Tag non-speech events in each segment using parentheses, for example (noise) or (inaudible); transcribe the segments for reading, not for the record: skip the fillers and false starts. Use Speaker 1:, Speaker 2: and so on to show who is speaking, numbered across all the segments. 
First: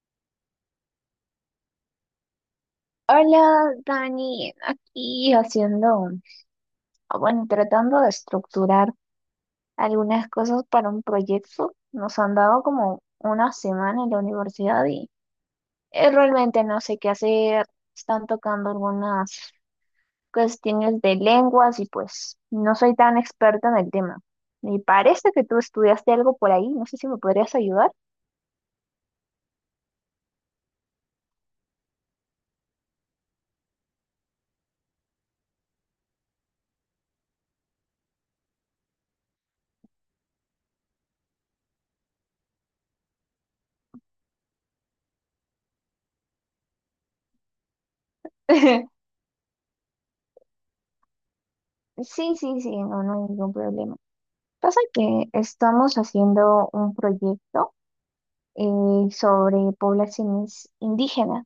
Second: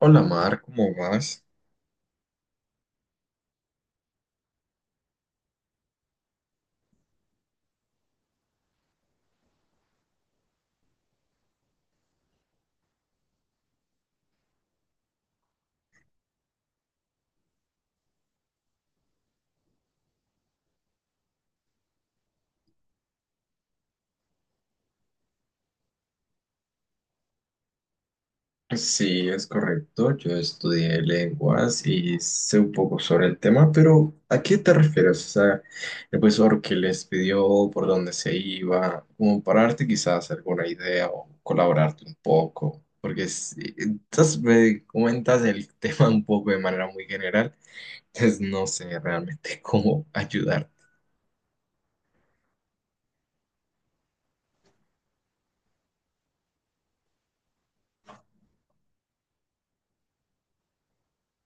Speaker 1: Hola Mar, ¿cómo vas?
Speaker 2: Hola, Dani, aquí haciendo, bueno, tratando de estructurar algunas cosas para un proyecto. Nos han dado como una semana en la universidad y realmente no sé qué hacer. Están tocando algunas cuestiones de lenguas y pues no soy tan experta en el tema. Me parece que tú estudiaste algo por ahí, no sé si me podrías ayudar.
Speaker 1: Pues sí, es correcto. Yo estudié lenguas y sé un poco sobre el tema, pero ¿a qué te refieres? O sea, el profesor que les pidió por dónde se iba, como para darte quizás alguna idea o colaborarte un poco, porque sí, entonces me comentas el (laughs) tema un poco de manera muy general, entonces no sé
Speaker 2: (laughs)
Speaker 1: realmente (laughs) cómo ayudarte.
Speaker 2: Sí, sí, sí, no, no hay ningún problema. Pasa que estamos haciendo un proyecto sobre poblaciones indígenas.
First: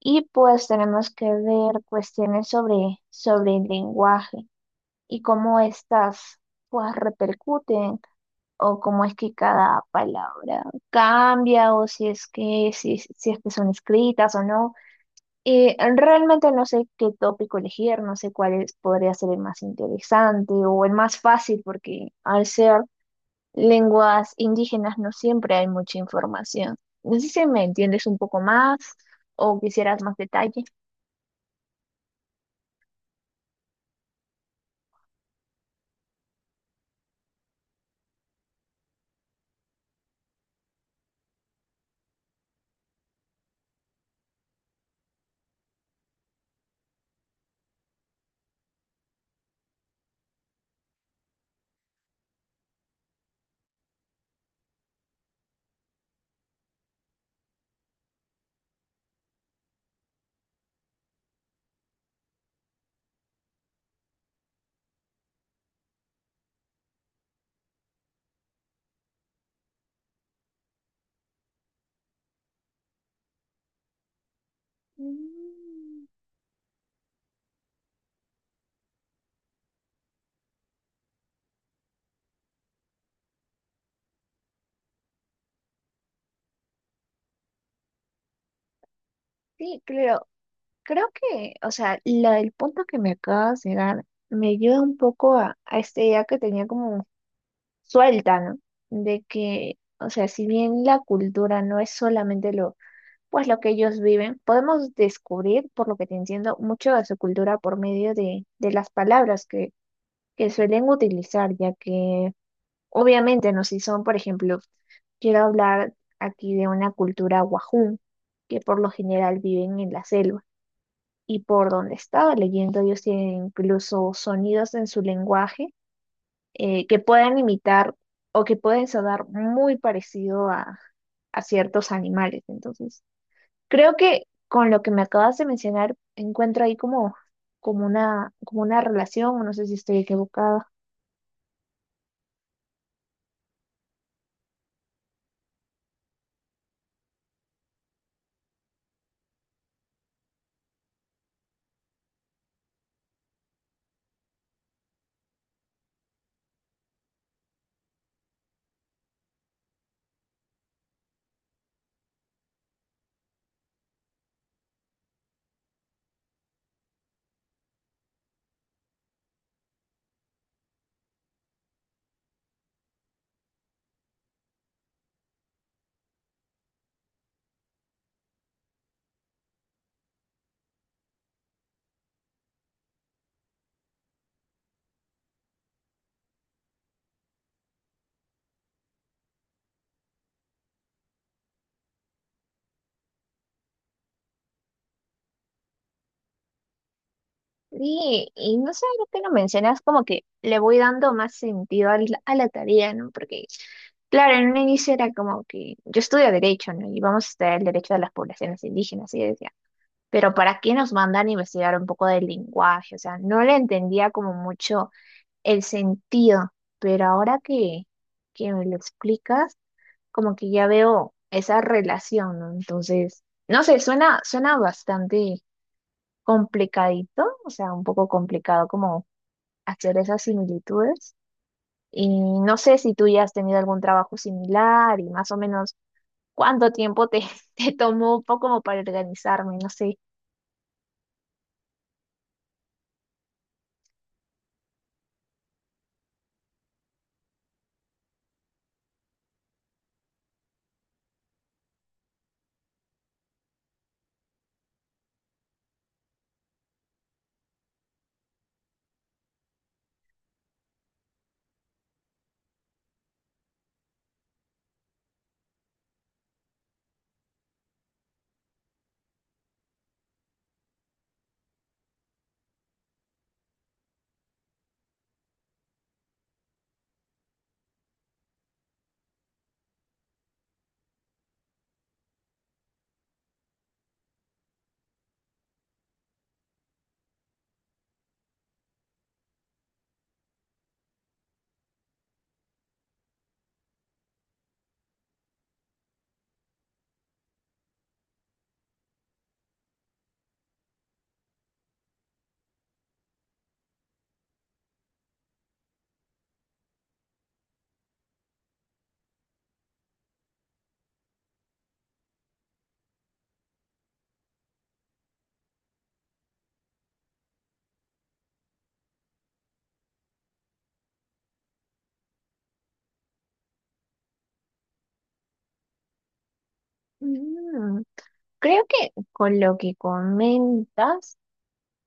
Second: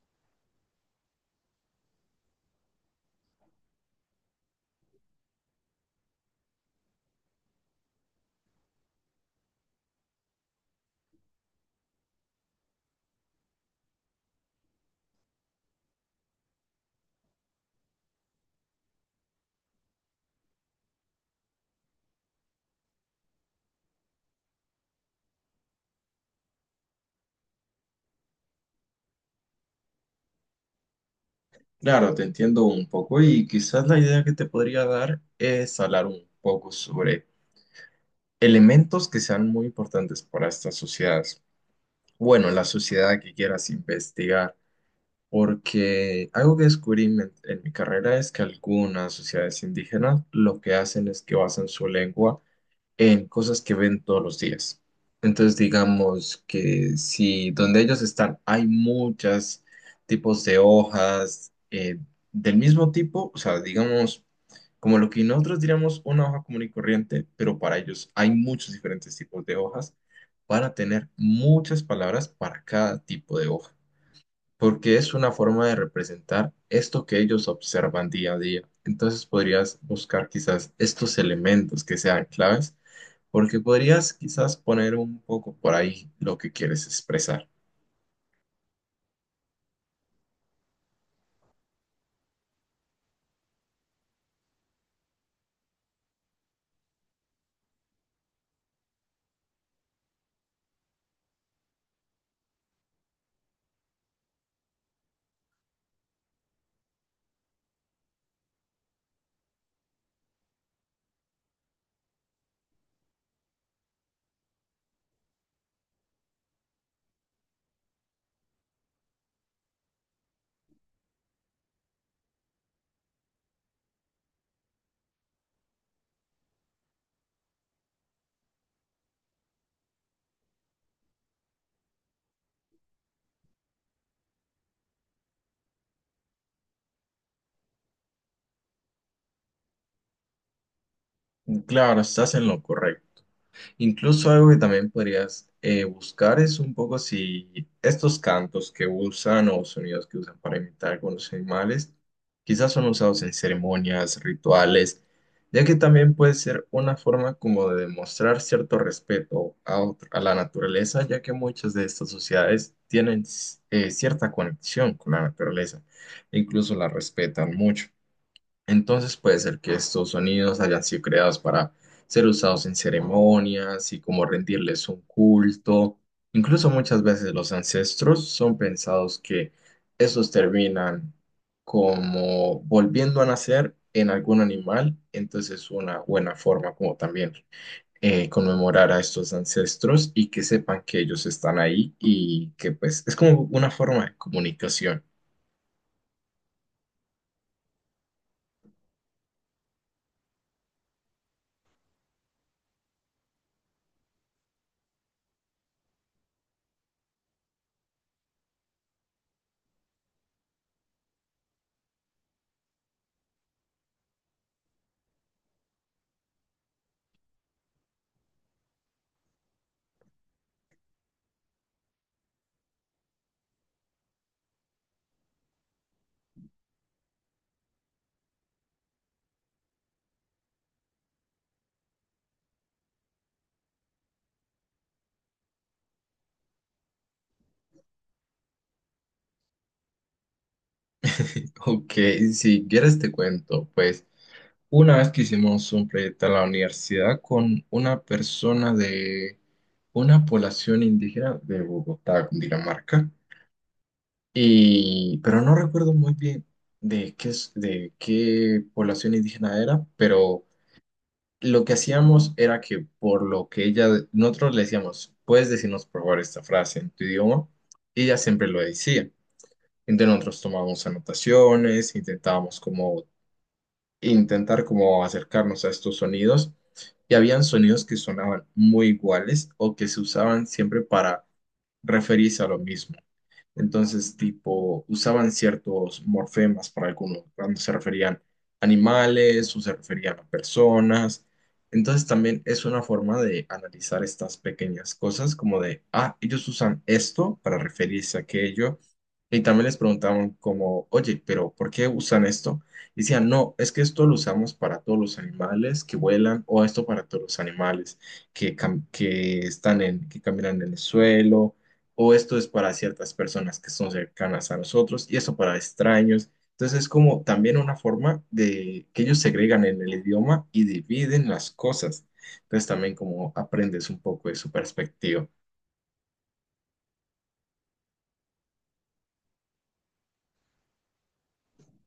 Speaker 2: Y pues tenemos que ver cuestiones sobre el lenguaje y cómo estas pues repercuten o cómo es que cada palabra cambia o si es que, si es que son escritas o no. Realmente no sé qué tópico elegir, no sé podría ser el más interesante o el más fácil porque al ser lenguas indígenas no siempre hay mucha información. No sé si me entiendes un poco más o quisieras más detalle.
Speaker 1: Claro, te entiendo un poco y quizás la idea que te podría dar es hablar un poco sobre elementos que sean muy importantes para estas sociedades. Bueno, la sociedad que quieras investigar, porque algo que descubrí en mi carrera es que algunas sociedades indígenas lo que hacen es que basan su lengua en cosas que ven todos los días. Entonces, digamos que si donde ellos están hay muchos tipos de hojas del mismo tipo, o sea, digamos, como lo que nosotros diríamos una hoja común y corriente, pero para ellos hay muchos diferentes tipos de hojas, para tener muchas palabras para cada tipo de hoja porque es una forma de
Speaker 2: Mm,
Speaker 1: representar esto que ellos observan día a día. Entonces podrías buscar quizás estos elementos que sean claves, porque podrías quizás poner un poco por ahí lo que quieres expresar.
Speaker 2: sí, creo que, o sea, el punto que me acabas de dar me ayuda un poco a esta idea que tenía como suelta, ¿no? De que, o sea, si bien la cultura no es solamente lo, pues lo que ellos viven, podemos descubrir, por lo que te entiendo, mucho de su cultura por medio de las palabras que suelen utilizar, ya que obviamente, no si son, por ejemplo, quiero hablar aquí de una cultura wajún, que por lo general viven en la selva. Y por donde estaba leyendo, ellos tienen incluso sonidos en su lenguaje que pueden imitar o que pueden sonar muy parecido a ciertos animales. Entonces, creo que con lo que me acabas de mencionar, encuentro ahí como, como una relación, o no sé si estoy equivocada.
Speaker 1: Claro, estás en lo correcto. Incluso algo que también podrías buscar es un poco si estos cantos que usan o sonidos que usan para imitar algunos animales, quizás son usados en ceremonias, rituales, ya que también puede ser una forma como de demostrar cierto respeto a, a la naturaleza, ya que muchas de estas sociedades tienen cierta conexión con la naturaleza, incluso la respetan mucho. Entonces puede ser que estos sonidos hayan sido creados para ser usados en ceremonias y como rendirles un culto. Incluso muchas veces los ancestros son pensados que estos terminan como volviendo a nacer en algún animal. Entonces es una buena forma como también conmemorar a estos ancestros y que sepan que ellos están ahí y que pues es como una forma de comunicación.
Speaker 2: Sí, y no sé, ahora que lo mencionas, como que le voy dando más sentido a la tarea, ¿no? Porque, claro, en un inicio era como que yo estudio derecho, ¿no? Y vamos a estudiar el derecho de las poblaciones indígenas, y yo decía, pero ¿para qué nos mandan a investigar un poco del lenguaje? O sea, no le entendía como mucho el sentido, pero ahora que me lo explicas, como que ya veo esa relación, ¿no? Entonces, no sé, suena, suena bastante complicadito, o sea, un poco complicado como hacer esas similitudes. Y no sé si tú ya has tenido algún trabajo similar y más o menos cuánto tiempo te, (laughs) te tomó un poco como para organizarme, no sé.
Speaker 1: Ok, si quieres te cuento, pues. Una vez que hicimos un proyecto en la universidad con una persona de una población indígena de Bogotá, Cundinamarca, y, pero no recuerdo muy bien de de qué población indígena era, pero lo que hacíamos era que por lo que ella, nosotros le decíamos, puedes decirnos por favor esta frase en tu idioma, y ella siempre lo decía. Entonces nosotros tomábamos anotaciones, intentábamos como intentar como acercarnos a estos sonidos y habían sonidos que sonaban muy iguales o que se usaban siempre para referirse a lo mismo. Entonces, tipo, usaban ciertos morfemas para algunos, cuando se referían a animales o se referían a personas. Entonces, también es una forma de analizar estas pequeñas cosas, como de, ah, ellos usan esto para referirse a aquello y también les preguntaban como, oye, pero ¿por qué usan esto? Y decían, no, es que esto lo usamos para todos los animales que vuelan o esto para todos los animales que, que están que caminan en el suelo o esto es para ciertas personas que son cercanas a nosotros y esto para extraños. Entonces es como también una forma de que ellos segregan en el idioma y dividen las cosas. Entonces también como aprendes un poco de su perspectiva.
Speaker 2: Mm, creo que con lo que comentas.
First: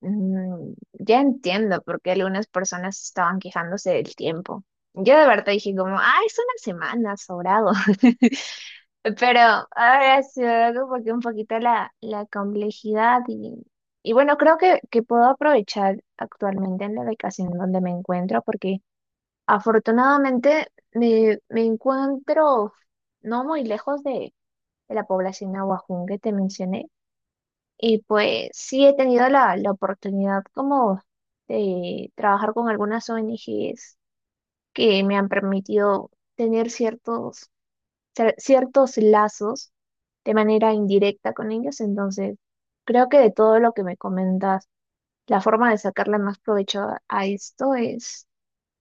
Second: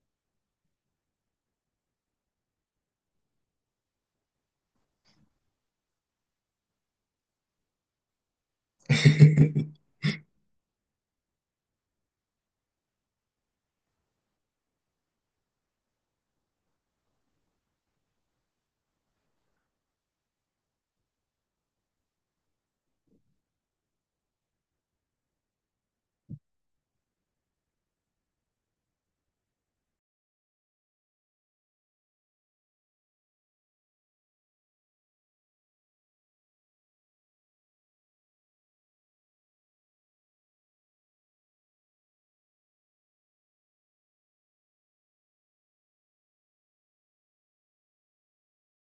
Speaker 2: Mm, ya entiendo por qué algunas personas estaban quejándose del tiempo. Yo de verdad dije como, ah, es una semana, sobrado. (laughs) Pero
Speaker 1: (laughs)
Speaker 2: ahora se ve como que un poquito la complejidad y bueno, creo que puedo aprovechar actualmente en la ubicación donde me encuentro porque afortunadamente me, me encuentro no muy lejos de la población Ahuajún que te mencioné. Y pues sí he tenido la oportunidad como de trabajar con algunas ONGs que me han permitido tener ciertos, ciertos lazos de manera indirecta con ellos. Entonces, creo que de todo lo que me comentas, la forma de sacarle más provecho a esto es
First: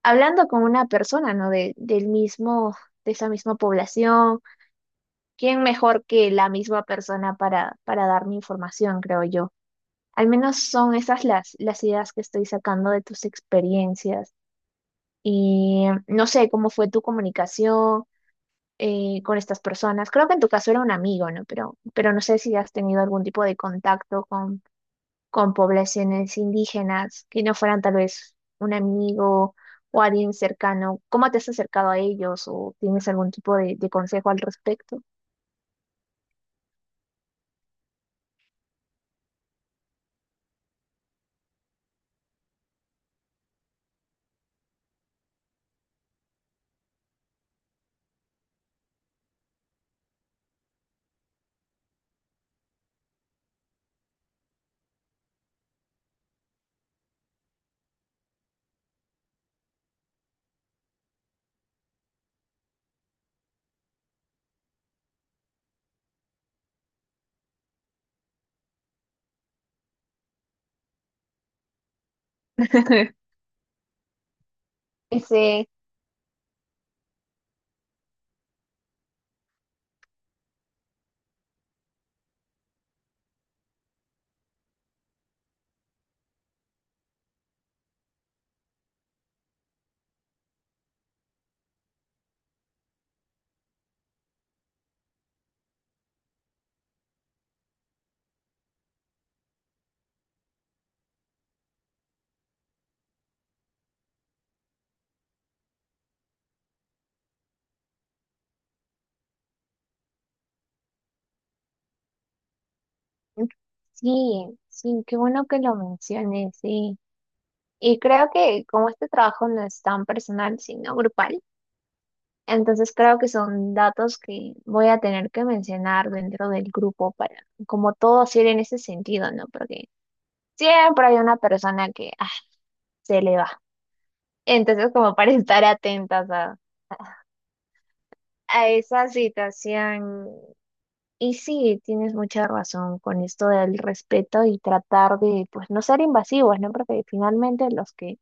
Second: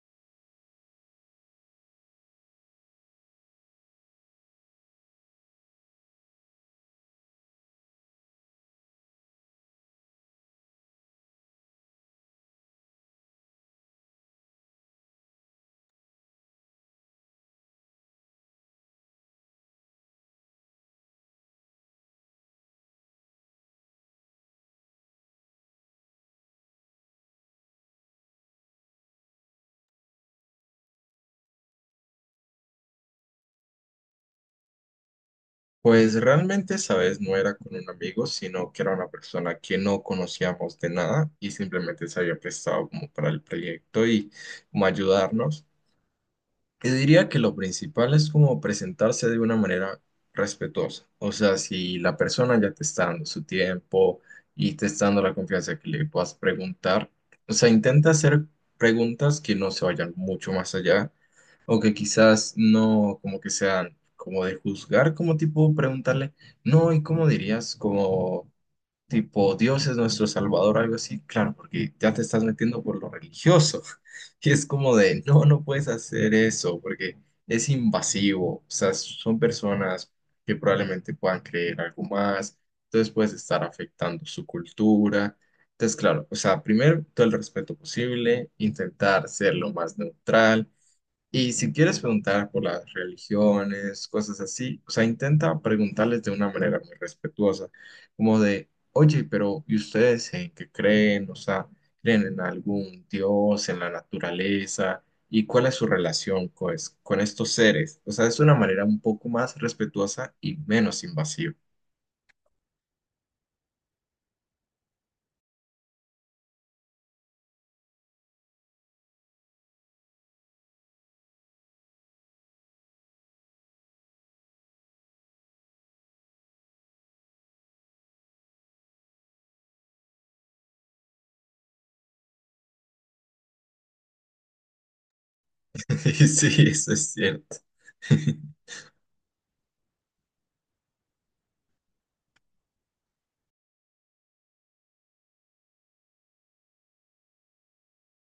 Speaker 2: hablando con una persona, ¿no? De, del mismo, de esa misma población. ¿Quién mejor que la misma persona para darme información, creo yo? Al menos son esas las ideas que estoy sacando de tus experiencias. Y no sé cómo fue tu comunicación con estas personas. Creo que en tu caso era un amigo, ¿no? Pero no sé si has tenido algún tipo de contacto con poblaciones indígenas que no fueran tal vez un amigo o alguien cercano. ¿Cómo te has acercado a ellos o tienes algún tipo de consejo al respecto?
Speaker 1: Pues realmente, esa vez no era con un amigo, sino que era una persona que no conocíamos de nada y simplemente se había prestado como para el proyecto y como ayudarnos. Y diría que lo principal es como presentarse de una manera respetuosa. O sea, si la persona ya te está dando su tiempo y te está dando la confianza que le puedas preguntar, o sea, intenta hacer preguntas que no se vayan mucho más allá o que quizás no como que sean como de juzgar, como tipo preguntarle, no, ¿y cómo dirías? Como tipo, Dios es nuestro Salvador, algo así, claro, porque ya te estás metiendo por lo
Speaker 2: (laughs)
Speaker 1: religioso. (laughs) Y es como de, no, no
Speaker 2: Ese,
Speaker 1: puedes hacer eso, porque es invasivo. O sea, son personas que probablemente puedan creer algo más, entonces puedes estar afectando su cultura. Entonces, claro, o sea, primero todo el respeto posible, intentar ser lo más neutral y si quieres preguntar por las religiones, cosas así, o sea, intenta preguntarles de una manera muy respetuosa, como de, oye, pero ¿y ustedes en qué creen? O sea, ¿creen en algún dios, en la naturaleza? ¿Y cuál es su relación con, estos seres? O sea, es una manera un poco más respetuosa y menos invasiva.
Speaker 2: sí, sí, qué bueno que lo menciones, sí. Y creo que como este trabajo no es tan personal, sino grupal, entonces creo que son datos que voy a tener que mencionar dentro del grupo para como todo hacer en ese sentido, ¿no? Porque siempre hay una persona que se le va. Entonces como para (laughs) estar
Speaker 1: (laughs) Y
Speaker 2: atentas
Speaker 1: sí, eso es cierto. (laughs)
Speaker 2: a esa situación. Y sí, tienes mucha razón con esto del respeto y tratar de pues no ser invasivos, ¿no? Porque finalmente los que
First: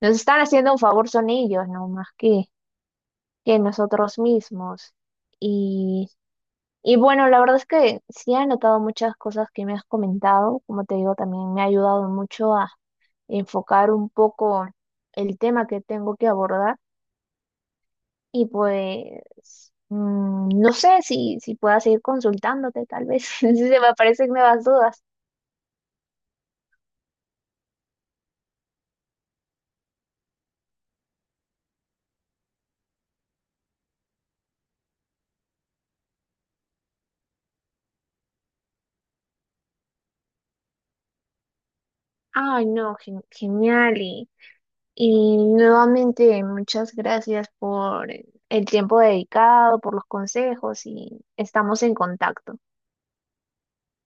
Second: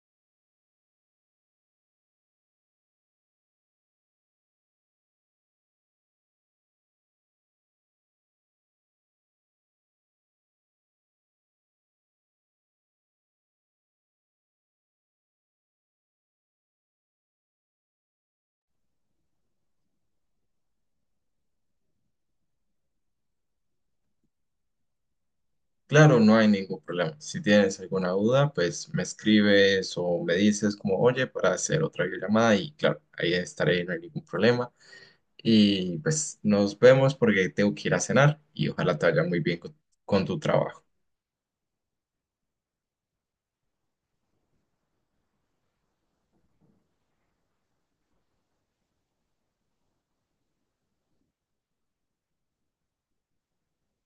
Speaker 2: nos están haciendo un favor son ellos, ¿no? Más que nosotros mismos. Y, y bueno, la verdad es que sí he anotado muchas cosas que me has comentado. Como te digo, también me ha ayudado mucho a enfocar un poco el tema que tengo que abordar. Y pues, mm, no sé si, si pueda seguir consultándote, tal vez, (laughs) si se me aparecen nuevas dudas.
Speaker 1: Claro, no hay ningún problema. Si tienes alguna duda, pues me escribes o me dices como, oye, para hacer otra videollamada y claro, ahí estaré, no hay ningún problema. Y pues nos vemos porque tengo que ir a cenar y ojalá te vaya muy bien con tu trabajo.
Speaker 2: Ay, no, genial. Y nuevamente, muchas gracias por el tiempo dedicado, por los consejos y estamos en contacto.